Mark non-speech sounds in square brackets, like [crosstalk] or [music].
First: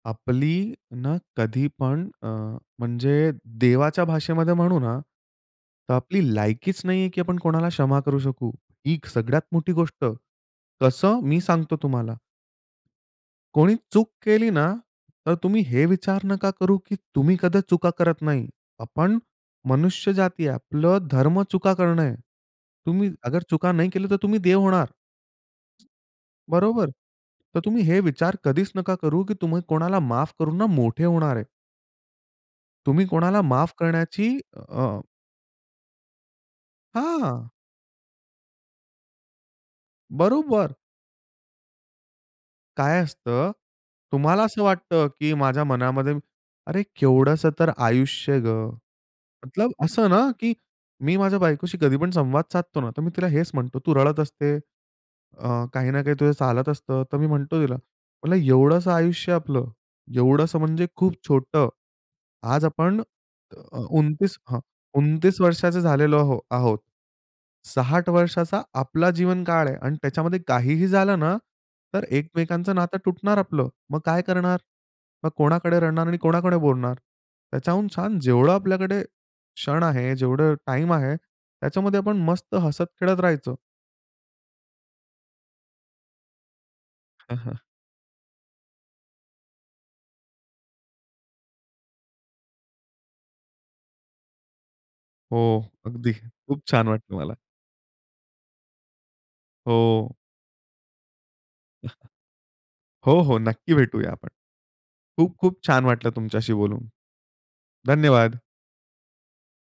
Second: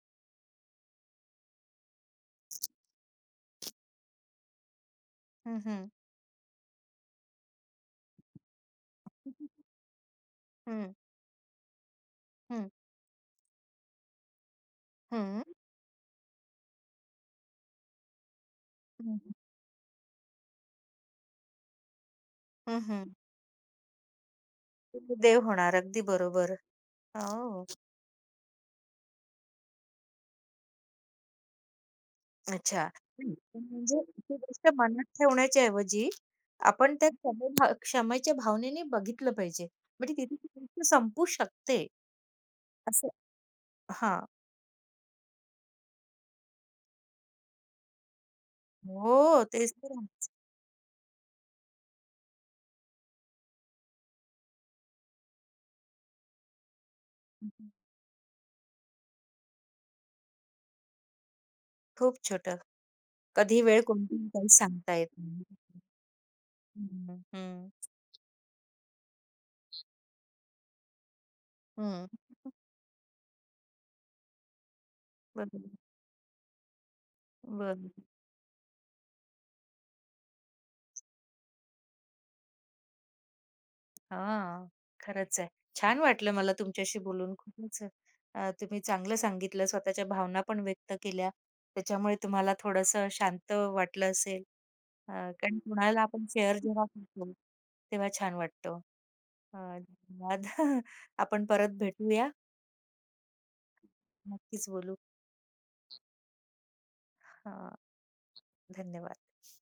आपली ना कधी पण अ, म्हणजे देवाच्या भाषेमध्ये म्हणू ना, हं, हं. तर आपली लायकीच नाहीये की आपण कोणाला क्षमा करू शकू. ही सगळ्यात [chuckles] मोठी गोष्ट. हं. कसं? मी सांगतो तुम्हाला. हं. कोणी चूक केली ना, तर हं. तुम्ही हे विचार नका करू की तुम्ही कधीच चुका करत नाही. आपण हं. मनुष्य जाती आहे. आपलं धर्म चुका करणं आहे. हं, तुम्ही हं. अगर चुका नाही केल्या तर तुम्ही देव होणार. देव होणार. अगदी बरोबर. बरोबर. तर हो. तुम्ही हे विचार कधीच नका करू की तुम्ही कोणाला माफ करून ना, मोठे होणार आहे. अच्छा, तुम्ही कोणाला माफ म्हणजे ती करण्याची अ गोष्ट अ मनात ठेवण्याच्याऐवजी आपण त्या हां. क्षम क्षमेच्या भावनेने बघितलं पाहिजे म्हणजे तिथे ती बरोबर. गोष्ट संपू शकते. काय असं, असतं, हां. तुम्हाला असं वाटतं की माझ्या मनामध्ये अरे केवढंसं तर आयुष्य गं. हो, तेच मतलब तर आहेच. असं ना की मी माझ्या बायकोशी कधी पण संवाद साधतो ना तर मी तिला हेच म्हणतो "तू रडत असते. अ, काही ना काही तुझं चालत असतं," तर मी म्हणतो तिला, म्हटलं "एवढंसं आयुष्य आपलं. एवढंसं म्हणजे खूप छोटं. खूप छोटं, आज आपण अ, कधी अ, वेळ कोणती येईल? 29 काही हं, सांगता येत नाही. वर्षाचं झालेलो आहो आहोत. हं, हं. 60 वर्षाचा आपला जीवनकाळ आहे आणि त्याच्यामध्ये काहीही झालं ना तर हं. [unintelligible] एकमेकांचं नातं तुटणार आपलं. मग काय करणार? मग [unintelligible] कोणाकडे रडणार? आणि कोणाकडे बोलणार? त्याच्याहून बरं. छान जेवढं आपल्याकडे क्षण आहे, जेवढं टाईम आहे त्याच्यामध्ये आपण मस्त हसत-खेळत राहायच. हां, खरंच आहे. छान वाटलं मला तुमच्याशी बोलून. [chuckles] खूपच अ, तुम्ही चांगलं सांगितलं, स्वतःच्या भावना पण व्यक्त केल्या. त्याच्यामुळे तुम्हाला थोडंसं शांत वाटलं असेल अ, हो, कारण कुणाला अगदी आपण शेअर खूप जेव्हा छान वाटलं करतो, मला. तेव्हा छान वाटतं. अ, हो. धन्यवाद [chuckles] आपण परत भेटूया. [chuckles] हो, हो. नक्की भेटूया आपण. नक्कीच बोलू. खूप-खूप छान वाटलं तुमच्याशी बोलून. हां. धन्यवाद. धन्यवाद